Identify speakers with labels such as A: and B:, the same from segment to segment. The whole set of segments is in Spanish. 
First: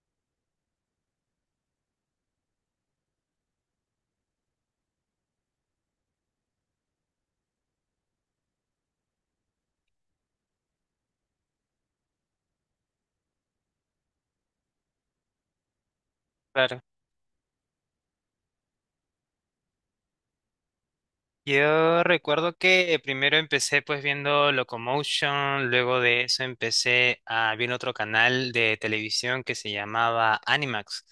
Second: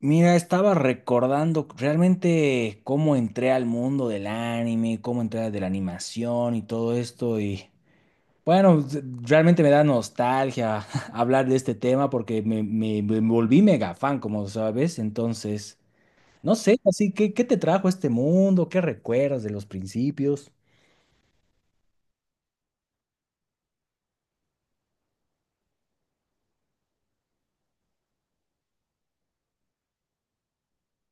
A: Mira, estaba recordando realmente cómo entré al mundo del anime, cómo entré de la animación y todo esto. Y bueno, realmente me da nostalgia hablar de este tema porque me volví mega fan, como sabes. Entonces, no sé,
B: Claro.
A: así que, ¿qué te trajo a este mundo? ¿Qué recuerdas de los principios?
B: Yo recuerdo que primero empecé pues viendo Locomotion, luego de eso empecé a ver otro canal de televisión que se llamaba Animax.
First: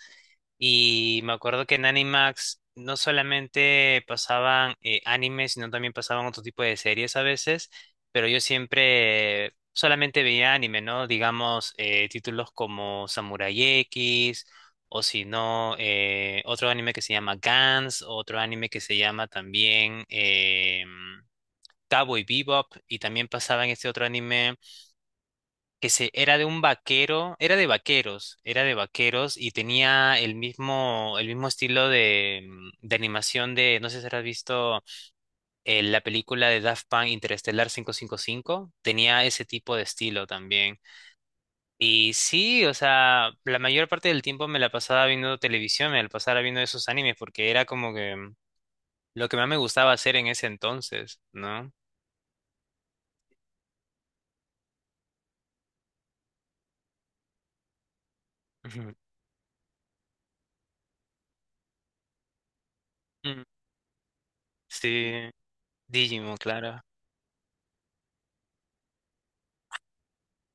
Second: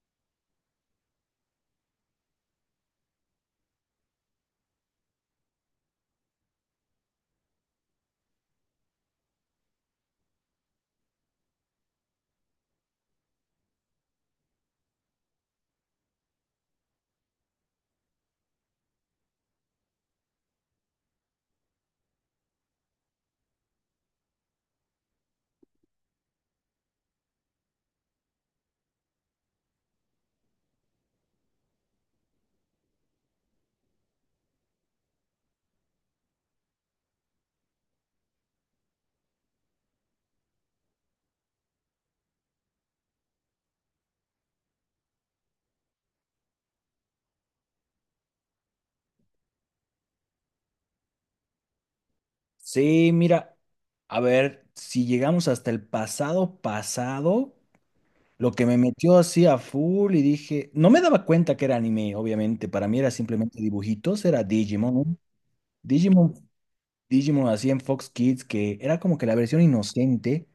B: Y me acuerdo que en Animax no solamente pasaban animes, sino también pasaban otro tipo de series a veces, pero yo siempre solamente veía anime, ¿no? Digamos, títulos como Samurai X. O si no, otro anime que se llama Gans, otro anime que se llama también Cowboy Bebop, y también pasaba en este otro anime era de un vaquero, era de vaqueros y tenía el mismo estilo de, de animación de, no sé si has visto la película de Daft Punk Interestelar 555, tenía ese tipo de estilo también. Y sí, o sea, la mayor parte del tiempo me la pasaba viendo televisión, me la pasaba viendo esos animes, porque era como que lo que más me gustaba hacer en ese entonces, ¿no?
A: Sí, mira, a ver, si llegamos hasta el pasado pasado. Lo que me
B: Ujú.
A: metió así a full y dije, no me daba cuenta que era anime, obviamente, para mí era
B: Mm.
A: simplemente dibujitos, era Digimon, ¿no?
B: Sí.
A: Digimon,
B: Digimon, claro.
A: Digimon así en Fox Kids, que era como que la versión inocente,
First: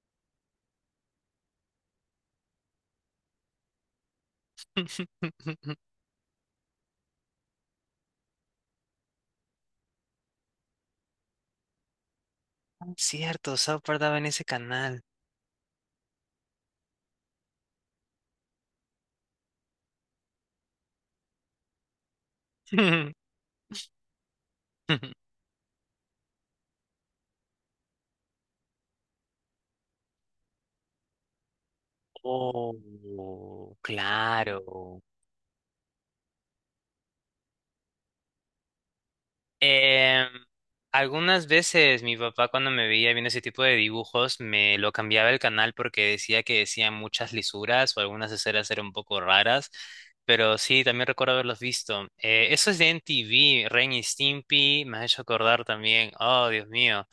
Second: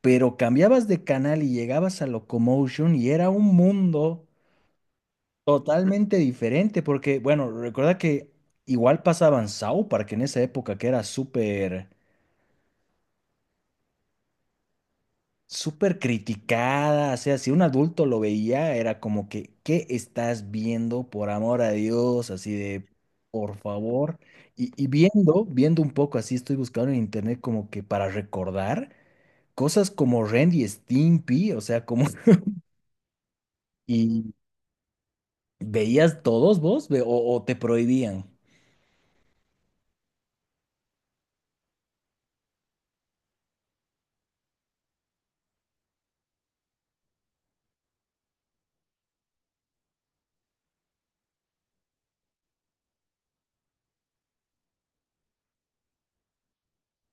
A: pero cambiabas de canal y llegabas a Locomotion y era un mundo totalmente diferente, porque, bueno, recuerda que igual pasaban South Park en esa época que era súper
B: Cierto, South Park daba en ese canal.
A: súper criticada, o sea, si un adulto lo veía, era como que, ¿qué estás viendo? Por amor a Dios, así de, por favor. Y viendo, viendo un poco así, estoy buscando en internet como que para recordar cosas como Ren y Stimpy, o sea, como…
B: Oh,
A: ¿Y
B: claro.
A: veías todos vos o te prohibían?
B: Em, algunas veces mi papá cuando me veía viendo ese tipo de dibujos me lo cambiaba el canal porque decía que decían muchas lisuras o algunas escenas eran un poco raras, pero sí, también recuerdo haberlos visto. Eso es de MTV, Ren y Stimpy, me ha hecho acordar también, oh Dios mío,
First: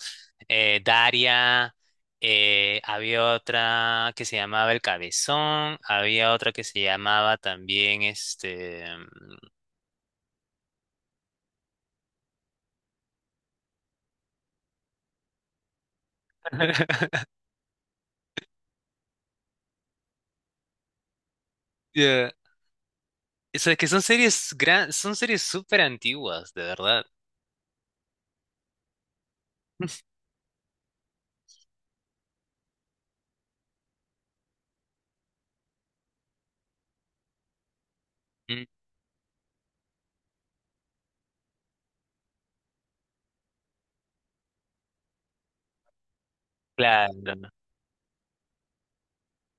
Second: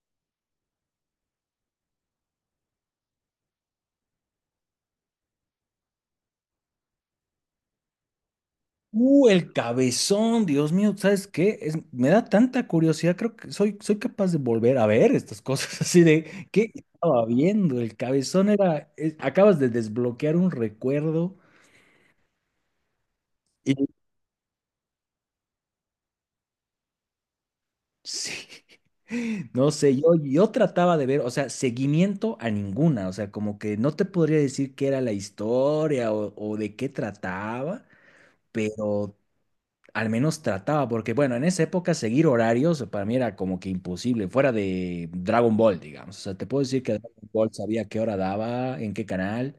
B: Daria, había otra que se llamaba El Cabezón, había otra que se llamaba también.
A: El cabezón, Dios mío, ¿sabes qué? Me da tanta curiosidad, creo que soy, soy capaz de volver a ver estas cosas así de, ¿qué estaba viendo? El cabezón era, acabas de desbloquear un recuerdo
B: Yeah. Eso es
A: y
B: que son series súper antiguas, de verdad.
A: sí, no sé, yo trataba de ver, o sea, seguimiento a ninguna, o sea, como que no te podría decir qué era la historia o de qué trataba,
B: Mm.
A: pero al menos trataba, porque bueno, en esa época seguir horarios para mí era como que imposible, fuera de Dragon Ball, digamos. O sea, te puedo decir que Dragon
B: Claro.
A: Ball sabía qué hora daba, en qué canal,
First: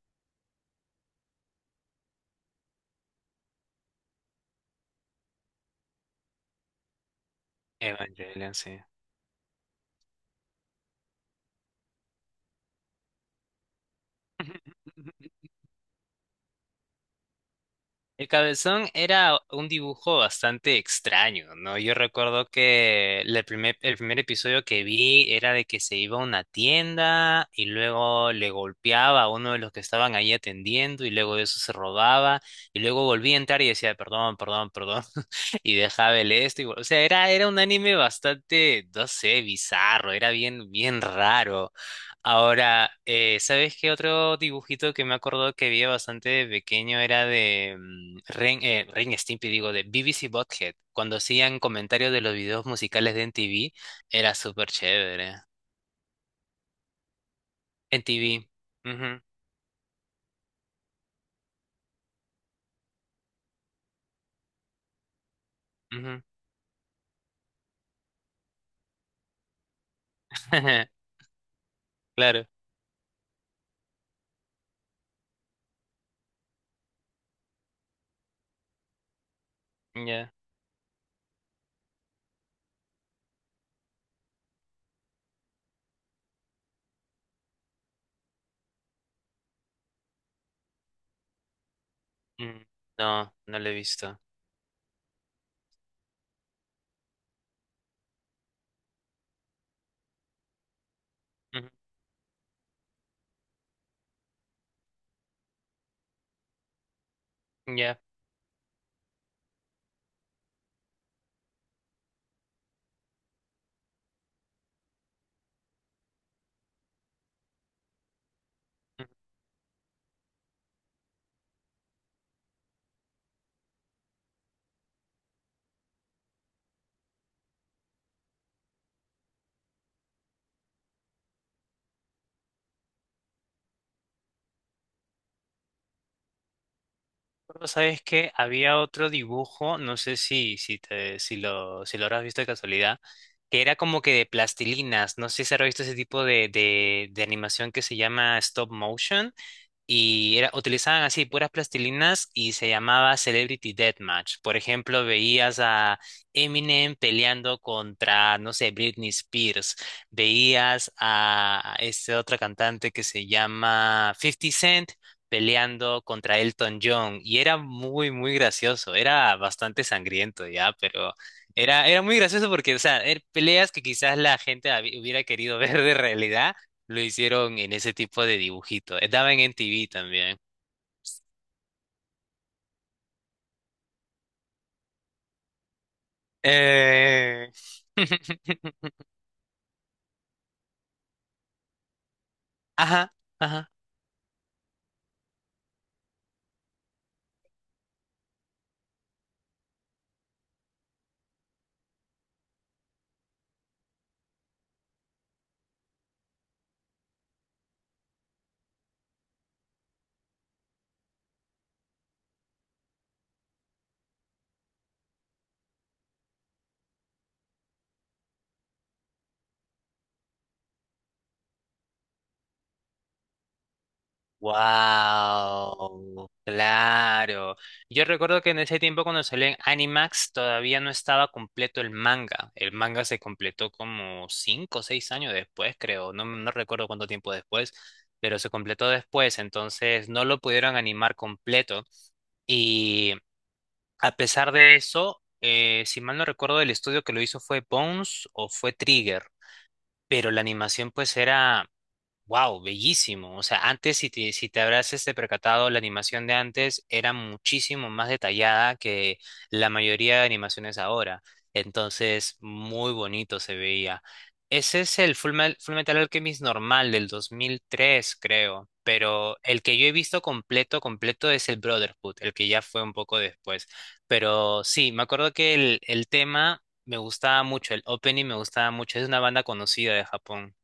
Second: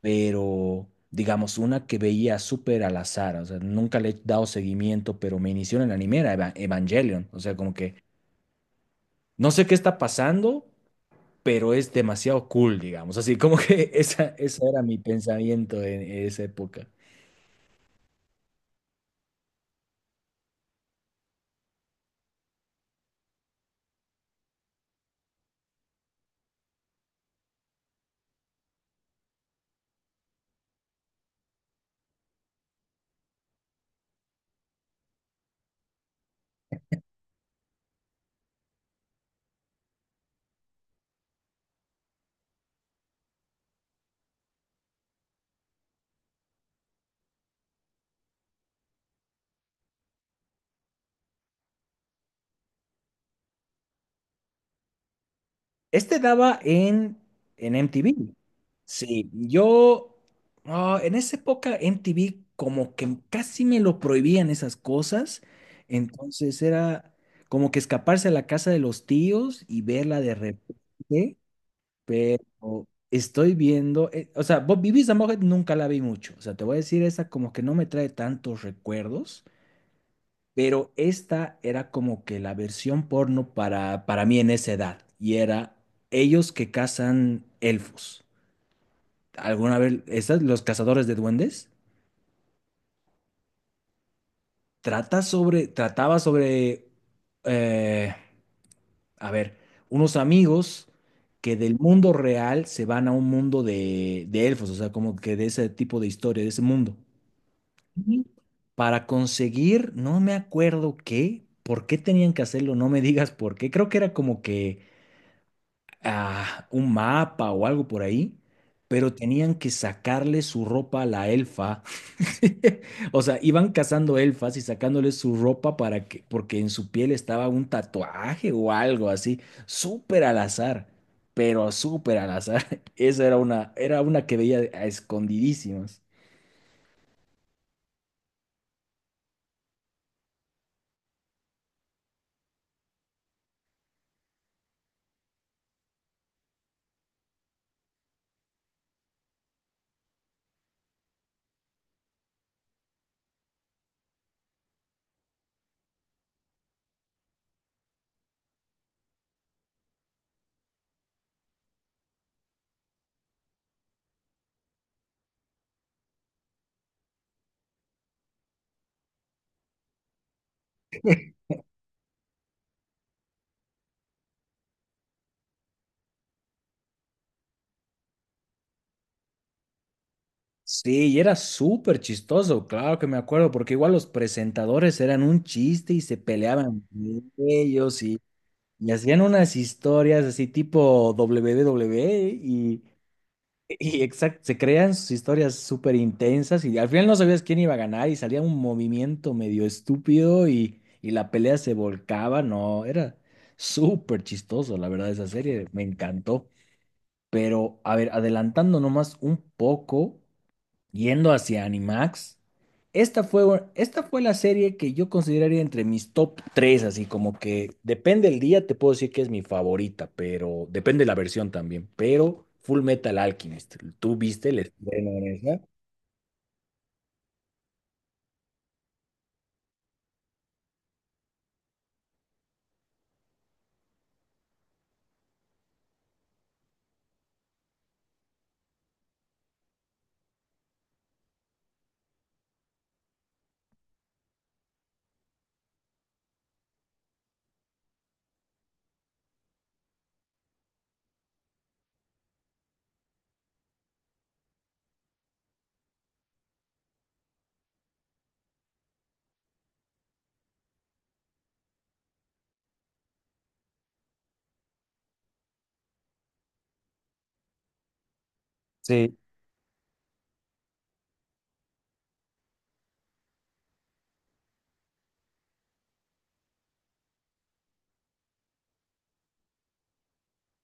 A: pero digamos, una que veía súper al azar, o sea, nunca le he dado seguimiento, pero me inició en el anime, era Evangelion. O sea, como que
B: Evangelion, sí.
A: no sé qué está pasando, pero es demasiado cool, digamos. Así como que esa, ese era mi pensamiento en esa época.
B: El cabezón era un dibujo bastante extraño, ¿no? Yo recuerdo que el primer episodio que vi era de que se iba a una tienda y luego le golpeaba a uno de los que estaban ahí atendiendo y luego de eso se robaba y luego volvía a entrar y decía, perdón, perdón, perdón, y dejaba el esto. O sea, era un anime bastante, no sé, bizarro, era bien, bien raro. Ahora, ¿sabes qué otro dibujito que me acuerdo que vi bastante de pequeño era de Ren, Ren y Stimpy, digo, de BBC Bothead? Cuando hacían comentarios de los videos musicales de MTV, era súper chévere.
A: Este daba en MTV.
B: MTV. Ujú,
A: Sí, yo ah, en esa época MTV como que casi me lo prohibían esas cosas.
B: ujú.
A: Entonces era como que escaparse a la casa de los tíos y verla de repente. Pero
B: Claro,
A: estoy viendo, o sea, Bob Bibi Mujer nunca la vi mucho. O sea, te voy a decir, esa como que no me trae tantos recuerdos.
B: ya.
A: Pero esta era como que la versión porno para mí en esa edad. Y era ellos que cazan elfos. ¿Alguna vez, estas, los cazadores de duendes?
B: Mm. No, no lo he visto.
A: Trata sobre, trataba sobre, eh, a ver, unos amigos que
B: Ujú.
A: del mundo real se van a un mundo de elfos. O sea, como que de ese tipo de historia, de ese mundo.
B: Ya. Mm.
A: Ujú. Para conseguir, no me acuerdo qué, por qué tenían que hacerlo, no me digas por qué. Creo que era como que ah, un mapa o algo por ahí, pero tenían que sacarle su ropa a la elfa. O sea, iban cazando elfas y sacándole su ropa para que, porque en su piel estaba un tatuaje o algo así, súper al azar, pero súper al azar. Esa era una que veía a escondidísimas.
B: Pero sabes que había otro dibujo, no sé si lo habrás visto de casualidad, que era como que de plastilinas. No sé si habrás visto ese tipo de animación que se llama stop motion. Utilizaban así puras plastilinas y se llamaba Celebrity Deathmatch. Por ejemplo, veías a Eminem peleando contra, no sé, Britney Spears. Veías a este otro cantante que se llama Fifty Cent peleando contra Elton John. Y era muy, muy gracioso. Era bastante sangriento ya, pero era muy gracioso porque, o sea, peleas que quizás la gente hubiera querido ver de realidad lo hicieron en ese tipo de dibujito. Daban en TV también.
A: Sí, y era súper chistoso, claro que me acuerdo, porque igual los presentadores eran un chiste y se peleaban
B: Eh,
A: entre ellos. y Y hacían unas historias así tipo WWE y,
B: Ajá, ajá.
A: y exact- se crean sus historias súper intensas y al final no sabías quién iba a ganar y salía un movimiento medio estúpido y la pelea se volcaba. No, era súper chistoso, la verdad, esa serie me encantó. Pero, a ver, adelantando nomás un poco. Yendo hacia Animax, esta fue, esta fue la serie que yo consideraría entre mis top 3 así como que depende el día, te puedo decir que es mi favorita, pero depende la versión también. Pero Full Metal Alchemist, ¿tú viste el estreno en esa?
B: Wow, claro. Yo recuerdo que en ese tiempo cuando salió en Animax todavía no estaba completo el manga. El manga se completó como 5 o 6 años después, creo. No, no recuerdo cuánto tiempo después, pero se completó después. Entonces no lo pudieron animar completo. Y, a pesar de eso, si mal no recuerdo, el estudio que lo hizo fue Bones o fue Trigger, pero la animación pues era wow, bellísimo. O sea, antes, si te habrás este percatado, la animación de antes era muchísimo más detallada que la mayoría de animaciones ahora. Entonces, muy bonito se veía. Ese es el Full Metal Alchemist normal del 2003, creo.
A: Sí.
B: Pero el que yo he visto completo, completo es el Brotherhood, el que ya fue un poco después. Pero sí, me acuerdo que el tema me gustaba mucho, el opening me gustaba mucho. Es una banda conocida de Japón,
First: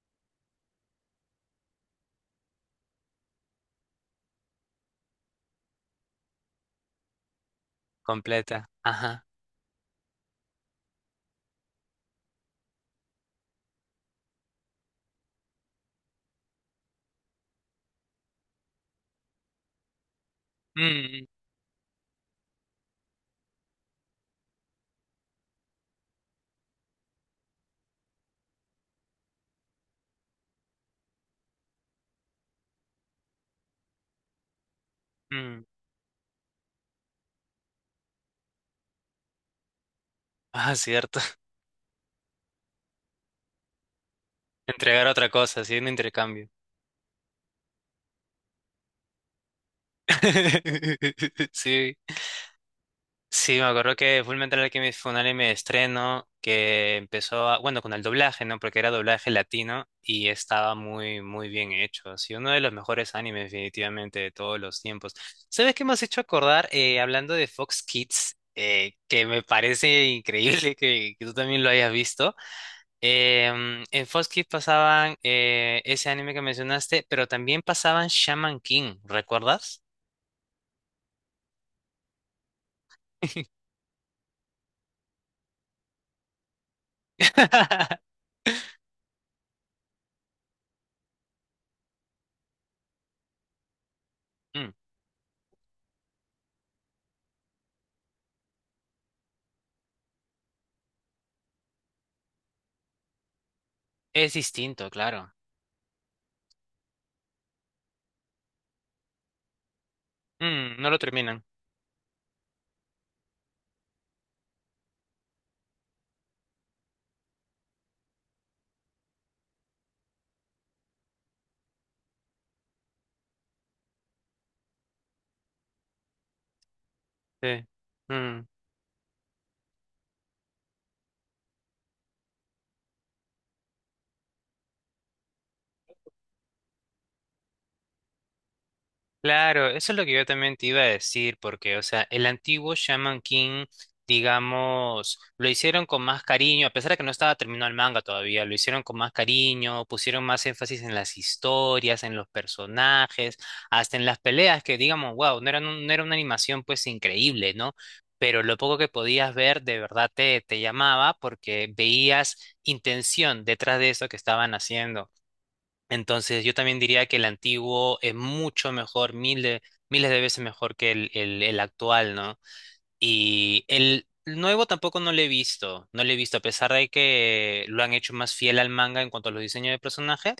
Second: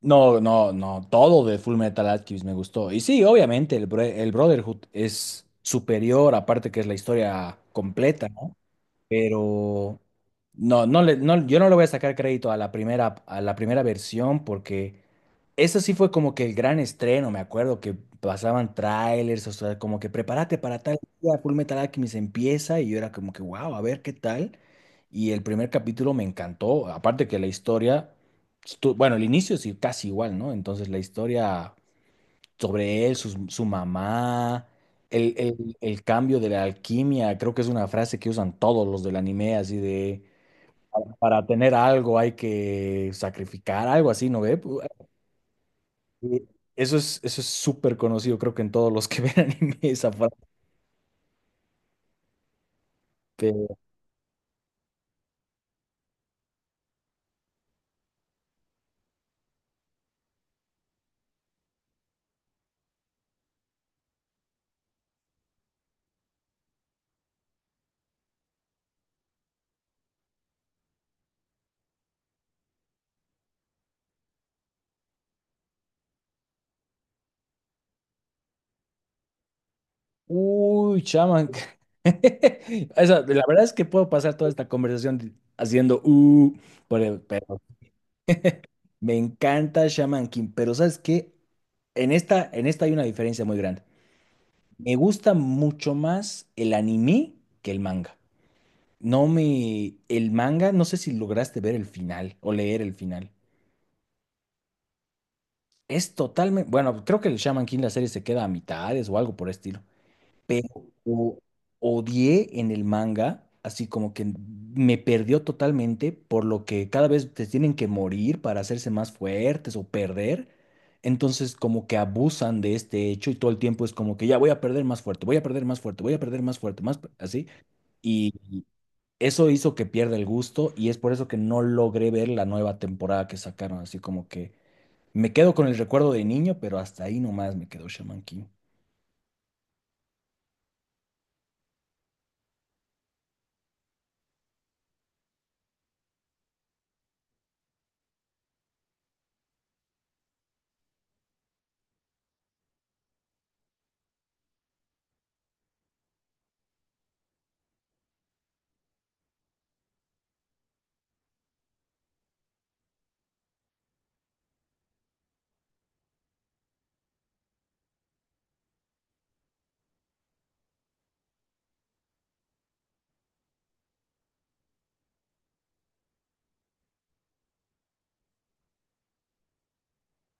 A: No, no, no, todo de Full Metal Alchemist me gustó. Y sí, obviamente, el, el Brotherhood es superior, aparte que es la historia completa, ¿no?
B: completa. Ajá.
A: Pero no, no le, no, yo no le voy a sacar crédito a la primera versión porque eso sí fue como que el gran estreno, me acuerdo que pasaban trailers, o sea, como que prepárate para tal
B: Mm,
A: día, Full Metal Alchemist empieza y yo era como que, wow, a ver qué tal. Y el primer capítulo me encantó, aparte que la historia, bueno, el inicio sí casi igual, ¿no? Entonces la historia sobre él, mamá,
B: mm.
A: el cambio de la alquimia, creo que es una frase que usan todos los del anime, así de,
B: Ah, cierto.
A: para tener algo hay que sacrificar, algo así, ¿no ve?
B: Entregar otra cosa, así un
A: Eh,
B: intercambio.
A: Eso es súper conocido, creo que en todos los que ven anime esa frase.
B: Sí, sí, me
A: pero-
B: acuerdo que Full Metal Alchemist fue un anime de estreno que empezó, bueno, con el doblaje, ¿no? Porque era doblaje latino y estaba muy, muy bien hecho. Sí, uno de los mejores animes definitivamente de todos los tiempos. ¿Sabes qué me has hecho acordar? Hablando de Fox Kids, que me parece increíble que, tú también lo hayas visto. En Fox Kids pasaban ese anime que mencionaste, pero también pasaban Shaman King, ¿recuerdas?
A: Uy, chaman. La verdad es que puedo pasar toda esta conversación haciendo, pero me encanta Shaman King, pero ¿sabes qué? En esta hay una diferencia muy grande.
B: Mm,
A: Me gusta mucho más el anime que el manga. No me… El manga, no sé si lograste ver el final o leer el final.
B: es distinto, claro.
A: Es totalmente… Bueno, creo que el Shaman King, la serie se queda a mitades o algo por el estilo. Pero
B: Mm, no lo
A: o-
B: terminan.
A: odié en el manga, así como que me perdió totalmente, por lo que cada vez te tienen que morir para hacerse más fuertes o perder. Entonces como que abusan de este hecho y todo el tiempo es como que ya voy a perder más fuerte, voy a perder más fuerte, voy a perder más fuerte, así.
B: Sí.
A: Y
B: Mm.
A: eso hizo que pierda el gusto y es por eso que no logré ver la nueva temporada que sacaron. Así como que me quedo con el recuerdo de niño, pero hasta ahí nomás me quedó Shaman King.
B: Claro, eso es lo que yo también te iba a decir, porque, o sea, el antiguo Shaman King, digamos, lo hicieron con más cariño, a pesar de que no estaba terminado el manga todavía, lo hicieron con más cariño, pusieron más énfasis en las historias, en los personajes, hasta en las peleas, que digamos, wow, no era, no era una animación pues increíble, ¿no? Pero lo poco que podías ver de verdad te llamaba porque veías intención detrás de eso que estaban haciendo. Entonces, yo también diría que el antiguo es mucho mejor, miles, miles de veces mejor que el actual, ¿no? Y el nuevo tampoco no lo he visto, no lo he visto, a pesar de que lo han hecho más fiel al manga en cuanto a los diseños de personajes,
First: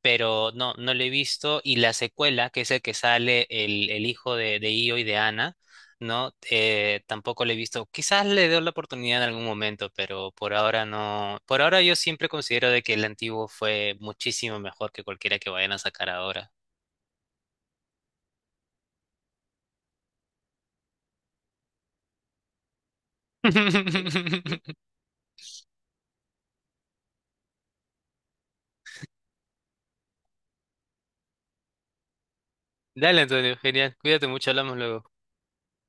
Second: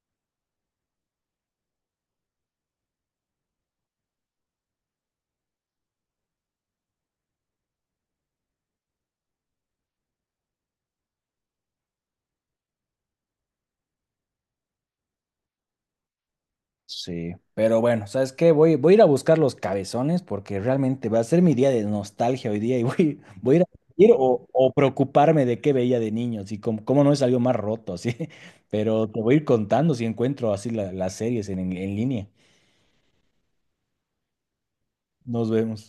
B: pero no, no lo he visto. Y la secuela, que es el que sale el hijo de Io y de Ana, ¿no? Tampoco lo he visto. Quizás le dé la oportunidad en algún momento, pero por ahora no. Por ahora yo siempre considero de que el antiguo fue muchísimo mejor que cualquiera que vayan a sacar ahora.
A: Sí, pero bueno, ¿sabes qué? Voy, voy a ir a buscar los cabezones porque realmente va a ser mi día de nostalgia hoy día y voy, voy a ir o preocuparme de qué veía de niño, así como, cómo no es algo más roto, así. Pero te voy a ir contando si encuentro así las series en en línea.
B: Dale, Antonio, genial. Cuídate mucho, hablamos luego.
A: Nos vemos.